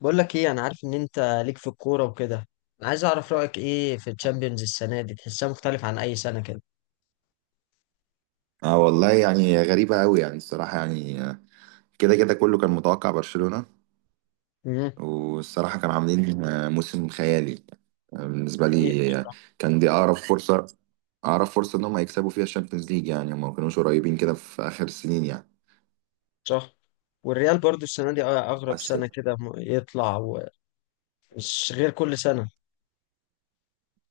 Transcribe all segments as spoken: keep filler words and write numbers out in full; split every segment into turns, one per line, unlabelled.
بقول لك ايه، انا عارف ان انت ليك في الكوره وكده. انا عايز اعرف رايك ايه في الشامبيونز السنه دي، تحسها مختلف عن اي سنه كده؟
اه والله يعني غريبة قوي يعني الصراحة يعني آه، كده كده كله كان متوقع برشلونة.
مم.
والصراحة كانوا عاملين آه، موسم خيالي آه، بالنسبة
حقيقة
لي آه،
بصراحه.
كان دي أقرب فرصة، أقرب فرصة إن هم يكسبوا فيها الشامبيونز ليج، يعني هم ما كانوش قريبين كده في آخر السنين يعني.
صح، والريال برضو السنه دي اغرب
بس
سنه كده م- يطلع ومش غير كل سنه.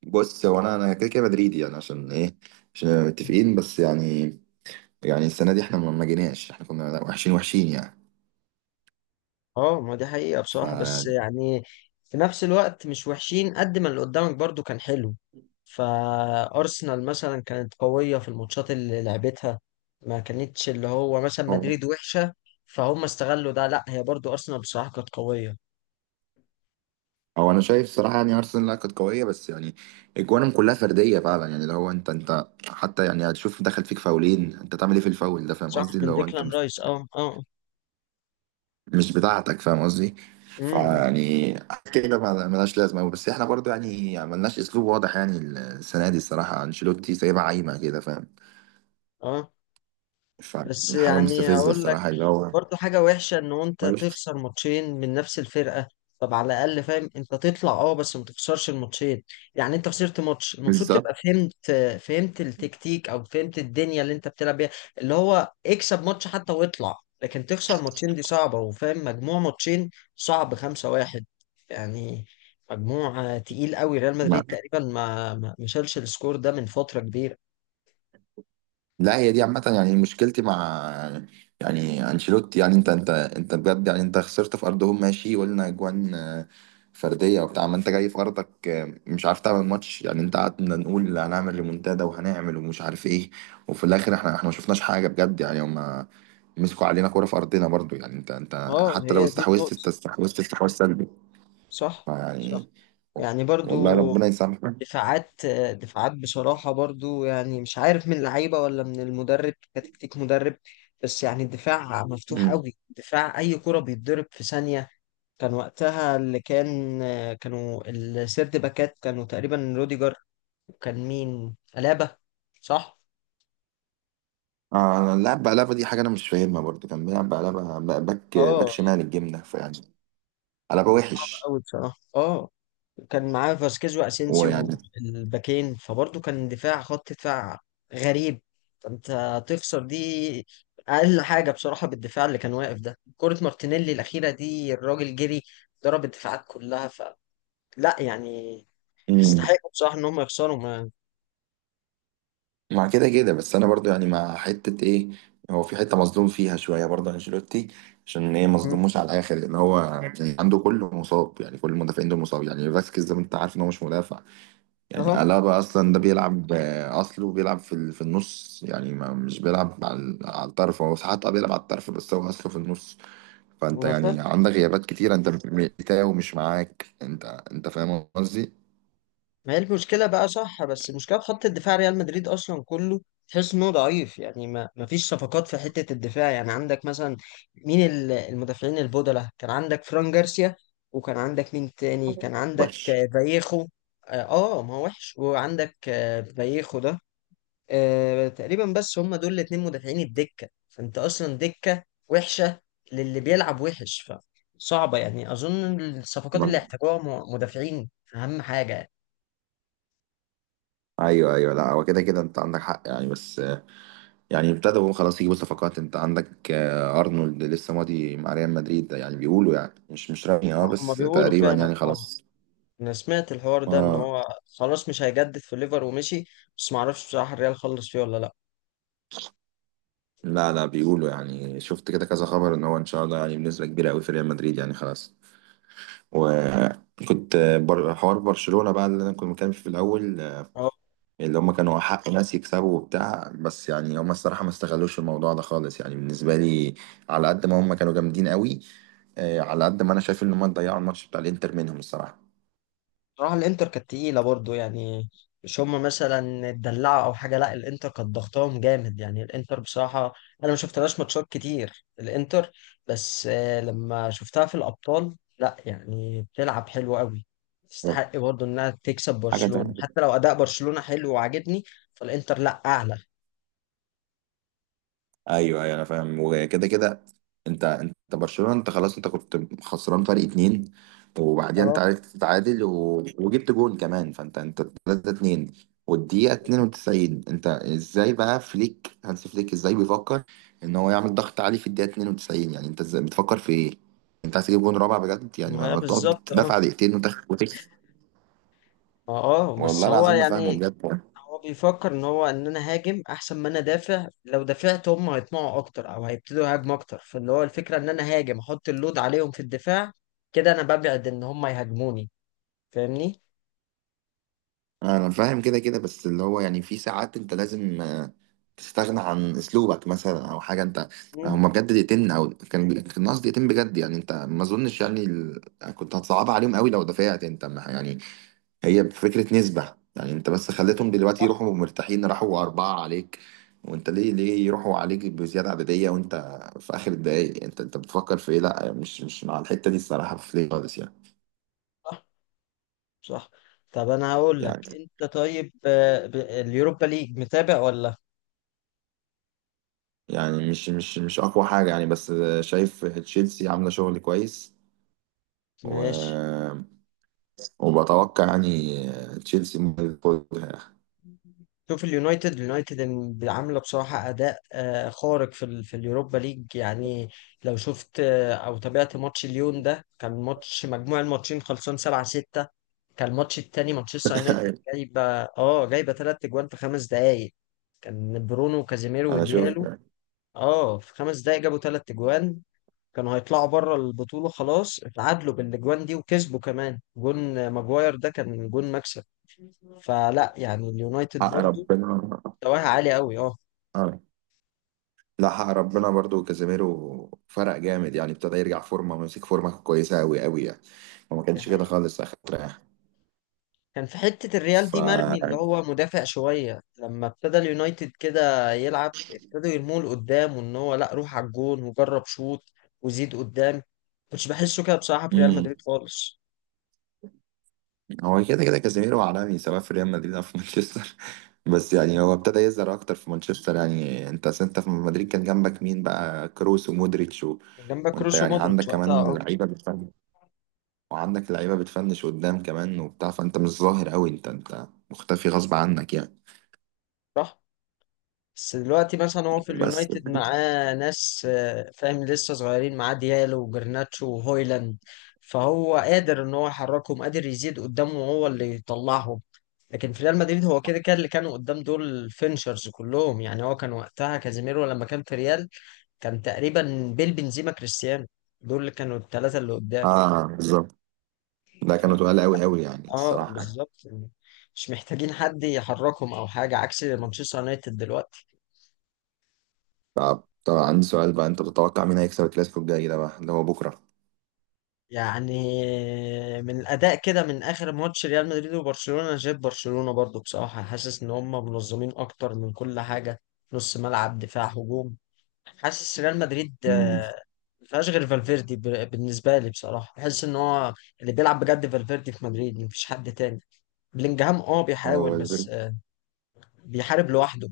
بص، هو أنا أنا كده كده مدريدي، يعني عشان إيه؟ عشان متفقين، بس يعني، يعني السنة دي إحنا ما ما جيناش، إحنا كنا وحشين وحشين يعني.
اه، ما دي حقيقه
ف
بصراحه، بس يعني في نفس الوقت مش وحشين قد ما اللي قدامك برضو كان حلو. فارسنال مثلا كانت قويه في الماتشات اللي لعبتها، ما كانتش اللي هو مثلا مدريد وحشه فهم استغلوا ده، لا، هي برضو ارسنال بصراحه كانت قويه.
هو انا شايف صراحه، يعني ارسنال لا كانت قويه بس يعني اجوانهم كلها فرديه فعلا، يعني اللي هو انت انت حتى، يعني هتشوف دخل فيك فاولين، انت تعمل ايه في الفاول ده؟ فاهم
صح،
قصدي؟ اللي
من
هو انت
ديكلان
مش
رايس، اه اه.
مش بتاعتك، فاهم قصدي؟
امم.
فيعني كده، ما- ملهاش لازمه أوي. بس احنا برضو يعني ملناش اسلوب واضح، يعني السنه دي الصراحه انشيلوتي سايبها عايمه كده، فاهم؟
اه بس
فحاجه
يعني
مستفزه
هقول لك،
الصراحه، اللي هو
برضو حاجة وحشة ان انت
ملوش
تخسر ماتشين من نفس الفرقة. طب على الاقل فاهم انت تطلع، اه، بس ما تخسرش الماتشين. يعني انت خسرت ماتش المفروض
بالظبط.
تبقى فهمت، فهمت التكتيك او فهمت الدنيا اللي انت بتلعب بيها، اللي هو اكسب ماتش حتى واطلع. لكن تخسر ماتشين دي صعبة، وفاهم مجموع ماتشين صعب، خمسة واحد يعني. مجموع آه، تقيل قوي، ريال مدريد تقريبا ما ما ما شالش السكور ده من فترة كبيرة.
لا هي دي عامة، يعني مشكلتي مع، يعني انشيلوتي، يعني انت انت انت بجد، يعني انت خسرت في ارضهم، ماشي، وقلنا اجوان آه، فردية وبتاع، ما انت جاي في ارضك آه، مش عارف تعمل ماتش، يعني انت قعدنا نقول هنعمل ريمونتادا وهنعمل ومش عارف ايه، وفي الاخر احنا احنا ما شفناش حاجة بجد، يعني هما مسكوا علينا كورة في ارضنا برضو، يعني انت انت
اه،
حتى
هي
لو
دي
استحوذت،
النقطة.
انت استحوذت استحواذ سلبي.
صح.
فيعني،
صح، يعني برضو
والله ربنا يسامحك.
دفاعات. دفاعات بصراحة، برضو يعني مش عارف من اللعيبة ولا من المدرب، كتكتيك مدرب. بس يعني الدفاع مفتوح قوي، دفاع أي كرة بيتضرب في ثانية. كان وقتها اللي كان، كانوا السيرد باكات كانوا تقريبا روديجر، وكان مين، ألابا، صح؟
آه، أنا اللعب بقلبة دي حاجة أنا مش فاهمها برضه، كان بيلعب بقلبة ب- باك باك
اه
شمال
يعني
الجبنة، فيعني قلبة وحش،
قوي بصراحة، اه. كان معاه فاسكيز
ويعني.
واسينسيو الباكين، فبرضه كان دفاع، خط دفاع غريب. فانت تخسر دي اقل حاجه بصراحه، بالدفاع اللي كان واقف ده. كره مارتينيلي الاخيره دي، الراجل جري ضرب الدفاعات كلها، فلا يعني
مم.
يستحقوا بصراحه ان هم يخسروا ما.
مع كده كده بس أنا برضه يعني مع حتة إيه، هو في حتة مظلوم فيها شوية برضه أنشيلوتي، عشان إيه
مم.
مظلوموش على الآخر؟ لأن هو يعني عنده كله مصاب، يعني كل المدافعين دول مصاب، يعني فاسكيز ده أنت عارف إن هو مش مدافع، يعني قلبة أصلا ده بيلعب، آه، أصله بيلعب في ال- في النص، يعني ما مش بيلعب على على الطرف، هو ساعات آه بيلعب على الطرف، بس هو أصله في النص. فانت
اهو.
يعني عندك غيابات كتيره، انت بتاعه مش معاك، انت انت فاهم قصدي؟
ما هي المشكلة بقى، صح، بس المشكلة في خط الدفاع ريال مدريد أصلا كله تحس إنه ضعيف. يعني ما ما فيش صفقات في حتة الدفاع. يعني عندك مثلا مين، ال- المدافعين البودلة، كان عندك فران جارسيا، وكان عندك مين تاني،
أيوة.
كان عندك
وحش.
آه، فايخو. آه. آه، ما هو وحش، وعندك آه، فايخو ده، آه تقريبا. بس هم دول الاتنين مدافعين الدكة، فأنت أصلا دكة وحشة، للي بيلعب وحش. فصعبة يعني، أظن الصفقات اللي
ما-
احتاجوها م- مدافعين أهم حاجة.
ايوه ايوه، لا هو كده كده انت عندك حق يعني، بس يعني ابتدوا خلاص يجيبوا صفقات، انت عندك آه، ارنولد لسه ماضي مع ريال مدريد ده، يعني بيقولوا، يعني مش مش رسمي، اه،
هما
بس
بيقولوا
تقريبا
فعلا،
يعني
اه.
خلاص.
انا سمعت الحوار ده ان
اه،
هو خلاص مش هيجدد في الليفر ومشي، بس ما اعرفش بصراحه الريال خلص فيه ولا لا.
لا، لا بيقولوا، يعني شفت كده كذا خبر ان هو ان شاء الله يعني بنسبه كبيره قوي في ريال مدريد، يعني خلاص. وكنت آه، بر... حوار برشلونه بقى اللي انا كنت متكلم فيه في الاول،
اه
اللي هم كانوا حق ناس يكسبوا وبتاع، بس يعني هم الصراحة ما استغلوش الموضوع ده خالص، يعني بالنسبة لي، على قد ما هم كانوا جامدين قوي، آه، على قد ما انا شايف ان هم ضيعوا الماتش بتاع الانتر منهم، الصراحة.
بصراحه الانتر كانت تقيله برضو. يعني مش هما مثلا اتدلعوا او حاجه، لا، الانتر كانت ضغطاهم جامد. يعني الانتر بصراحه انا ما شفتلهاش ماتشات كتير الانتر، بس آه، لما شفتها في الابطال، لا يعني بتلعب حلو قوي. تستحق برضو انها تكسب
حاجة
برشلونه
تانية،
حتى لو اداء برشلونه حلو وعاجبني، فالانتر لا اعلى.
ايوه ايوه، انا فاهم، وكده كده انت، انت برشلونه، انت خلاص انت كنت خسران فرق اتنين، وبعدين انت
اه
عرفت تتعادل و... وجبت جون كمان، فانت انت تلاتة اتنين، والدقيقه اتنين وتسعين، انت ازاي بقى؟ فليك، هانس فليك، ازاي بيفكر ان هو يعمل ضغط عالي في الدقيقه اتنين وتسعين؟ يعني انت ازاي بتفكر في ايه؟ انت عايز تجيب جون رابع بجد؟ يعني ما
ما
ما تقعد
بالظبط، اه.
تدافع دقيقتين وتخ- وتكسب.
ما اه، بس
والله
هو
العظيم ما فاهمه
يعني
بجد.
هو بيفكر ان هو، ان انا هاجم احسن ما انا دافع. لو دافعت هم هيطمعوا اكتر او هيبتدوا يهاجموا اكتر، فاللي هو الفكره ان انا هاجم، احط اللود عليهم في الدفاع. كده انا ببعد ان هم يهاجموني، فاهمني.
انا فاهم كده كده، بس اللي هو يعني في ساعات انت لازم آه، تستغنى عن اسلوبك مثلا او حاجه. انت
مم.
هما بجد دقيقتين، او كان كان الناس دقيقتين بجد، يعني انت ما اظنش يعني ال... كنت هتصعبها عليهم قوي لو دفعت انت، ما- يعني، هي فكره نسبه، يعني انت بس خليتهم دلوقتي
صح.
يروحوا مرتاحين، راحوا اربعه عليك. وانت ليه ليه يروحوا عليك بزياده عدديه وانت في اخر الدقايق؟ يعني انت انت بتفكر في ايه؟ لا مش مش مع الحته دي، الصراحه في ليه خالص يعني.
صح. صح. طب انا هقول لك،
يعني
انت طيب آه، ب- اليوروبا ليج متابع ولا؟
يعني مش مش مش اقوى حاجه يعني، بس شايف تشيلسي عامله شغل كويس، و...
ماشي.
وبتوقع يعني تشيلسي ممكن ياخدها.
شوف اليونايتد، اليونايتد إن- عامله بصراحه اداء آه، خارق في ال في اليوروبا ليج. يعني لو شفت آه، او تابعت ماتش ليون ده، كان ماتش مجموع الماتشين خلصان سبعة ستة. كان الماتش التاني مانشستر يونايتد جايبه اه جايبه ثلاث اجوان في خمس دقائق. كان برونو وكازيميرو
انا شوف
وديالو، اه، في خمس دقائق جابوا ثلاث اجوان. كانوا هيطلعوا بره البطوله، خلاص اتعادلوا بالاجوان دي وكسبوا كمان جون ماجواير ده، كان جون مكسب. فلا يعني اليونايتد
حق
برضو
ربنا.
مستواه عالي قوي، اه.
آه. لا، حق ربنا برضو كازيميرو فرق جامد، يعني ابتدى يرجع فورمه ومسك فورمه كويسه قوي قوي يعني. وما
دي
كانش كده
حقيقة.
خالص اخر فتره يعني.
كان في حتة الريال
ف
دي مرمي، اللي هو مدافع شوية لما ابتدى اليونايتد كده يلعب، ابتدوا يرموه لقدام، وان هو لا، روح على الجون وجرب شوط وزيد قدام. كنتش بحسه كده بصراحة في ريال
مم.
مدريد خالص.
هو كده كده كازيميرو عالمي، سواء في ريال مدريد او في مانشستر. بس يعني هو ابتدى يظهر اكتر في مانشستر. يعني انت أصل انت في مدريد كان جنبك مين بقى؟ كروس، ومودريتش، و...
كان جنبك
وانت
كروس
يعني عندك
ومودريتش وقتها،
كمان
اه.
لعيبه بتفنش، وعندك لعيبه بتفنش قدام كمان وبتاع، فانت مش ظاهر قوي، انت انت مختفي غصب عنك يعني.
صح، بس دلوقتي مثلا هو في
بس
اليونايتد معاه ناس، آه، فاهم، لسه صغيرين، معاه ديالو وجرناتشو وهويلاند. فهو قادر ان هو يحركهم، قادر يزيد قدامه وهو اللي يطلعهم. لكن في ريال مدريد هو كده كده اللي كانوا قدام دول فينشرز كلهم. يعني هو كان وقتها كازيميرو لما كان في ريال، كان تقريبا بيل بنزيما كريستيانو، دول اللي كانوا الثلاثة اللي قدام.
اه، بالظبط، ده
ف-
كانوا تقال قوي قوي، يعني
اه
الصراحه يعني.
بالظبط يعني، مش محتاجين حد يحركهم او حاجة، عكس مانشستر يونايتد دلوقتي.
طب طب عندي سؤال بقى، انت بتتوقع مين هيكسب الكلاسيكو الجاي ده بقى اللي هو بكره؟
يعني من الاداء كده، من اخر ماتش ريال مدريد وبرشلونة، أنا شايف برشلونة برضو بصراحة، حاسس ان هم منظمين اكتر من كل حاجة، نص ملعب دفاع هجوم. حاسس ريال مدريد
امم
آه، ما فيهاش غير فالفيردي. ب- بالنسبه لي بصراحه، بحس ان هو اللي بيلعب بجد فالفيردي في مدريد، مفيش حد تاني. بلينجهام اه بيحاول،
هو
بس آه، بيحارب لوحده.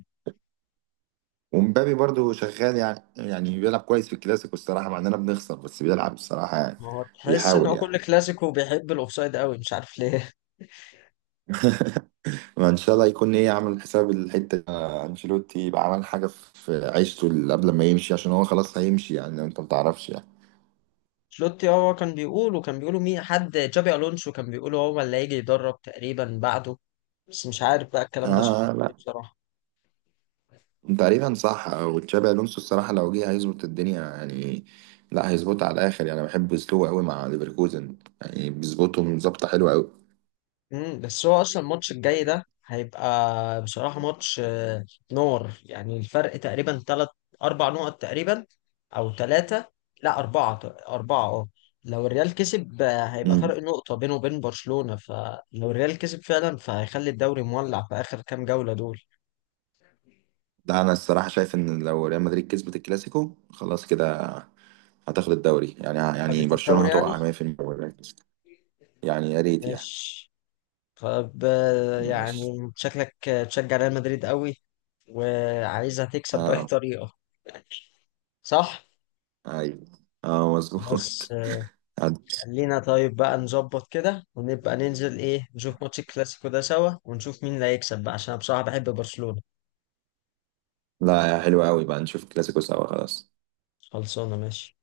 ومبابي برضو شغال، يعني يعني بيلعب كويس في الكلاسيكو الصراحة، مع اننا بنخسر بس بيلعب الصراحة، يعني
هو تحس ان
بيحاول
هو
يعني.
كل كلاسيكو بيحب الاوفسايد قوي، مش عارف ليه.
ما ان شاء الله يكون ايه عامل حساب الحتة دي. آه، انشيلوتي يبقى عمل حاجة في عيشته اللي قبل ما يمشي، عشان هو خلاص هيمشي، يعني انت ما تعرفش يعني.
شلوتي هو كان بيقول، وكان بيقولوا مين، حد، جابي الونسو، كان بيقولوا هو اللي هيجي يدرب تقريبا بعده، بس مش عارف بقى الكلام ده صحيح ولا
اه،
إيه
لا،
بصراحه.
تقريبا صح، وتشابي الونسو الصراحة لو جه هيظبط الدنيا يعني. لا، هيظبطها على الاخر، يعني انا بحب اسلوبه قوي مع ليفركوزن، يعني بيظبطهم ظبطة حلوة قوي.
مم، بس هو اصلا الماتش الجاي ده هيبقى بصراحه ماتش آه، نار. يعني الفرق تقريبا ثلاث اربع نقط تقريبا، او ثلاثه، لا اربعه، اربعه اه. لو الريال كسب، آه، هيبقى
مم.
فرق نقطه بينه وبين برشلونه، فلو الريال كسب فعلا فهيخلي الدوري مولع في اخر كام جوله دول.
ده انا الصراحة شايف ان لو ريال مدريد كسبت الكلاسيكو خلاص كده هتاخد الدوري، يعني يعني
خدت
برشلونة
الدوري يعني.
هتقع مية في المية ولا؟ يعني يا ريت يعني.
ماشي. طب آه،
ماشي.
يعني شكلك آه، تشجع ريال مدريد قوي وعايزها تكسب باي
اه.
طريقه. صح.
ايوه. اه
خلاص.
مظبوط.
خلينا طيب بقى نظبط كده، ونبقى ننزل ايه، نشوف ماتش الكلاسيكو ده سوا، ونشوف مين اللي هيكسب بقى، عشان انا بصراحة بحب برشلونة.
لا يا حلوة قوي، بقى نشوف الكلاسيكو سوا، خلاص.
خلصانة، ماشي.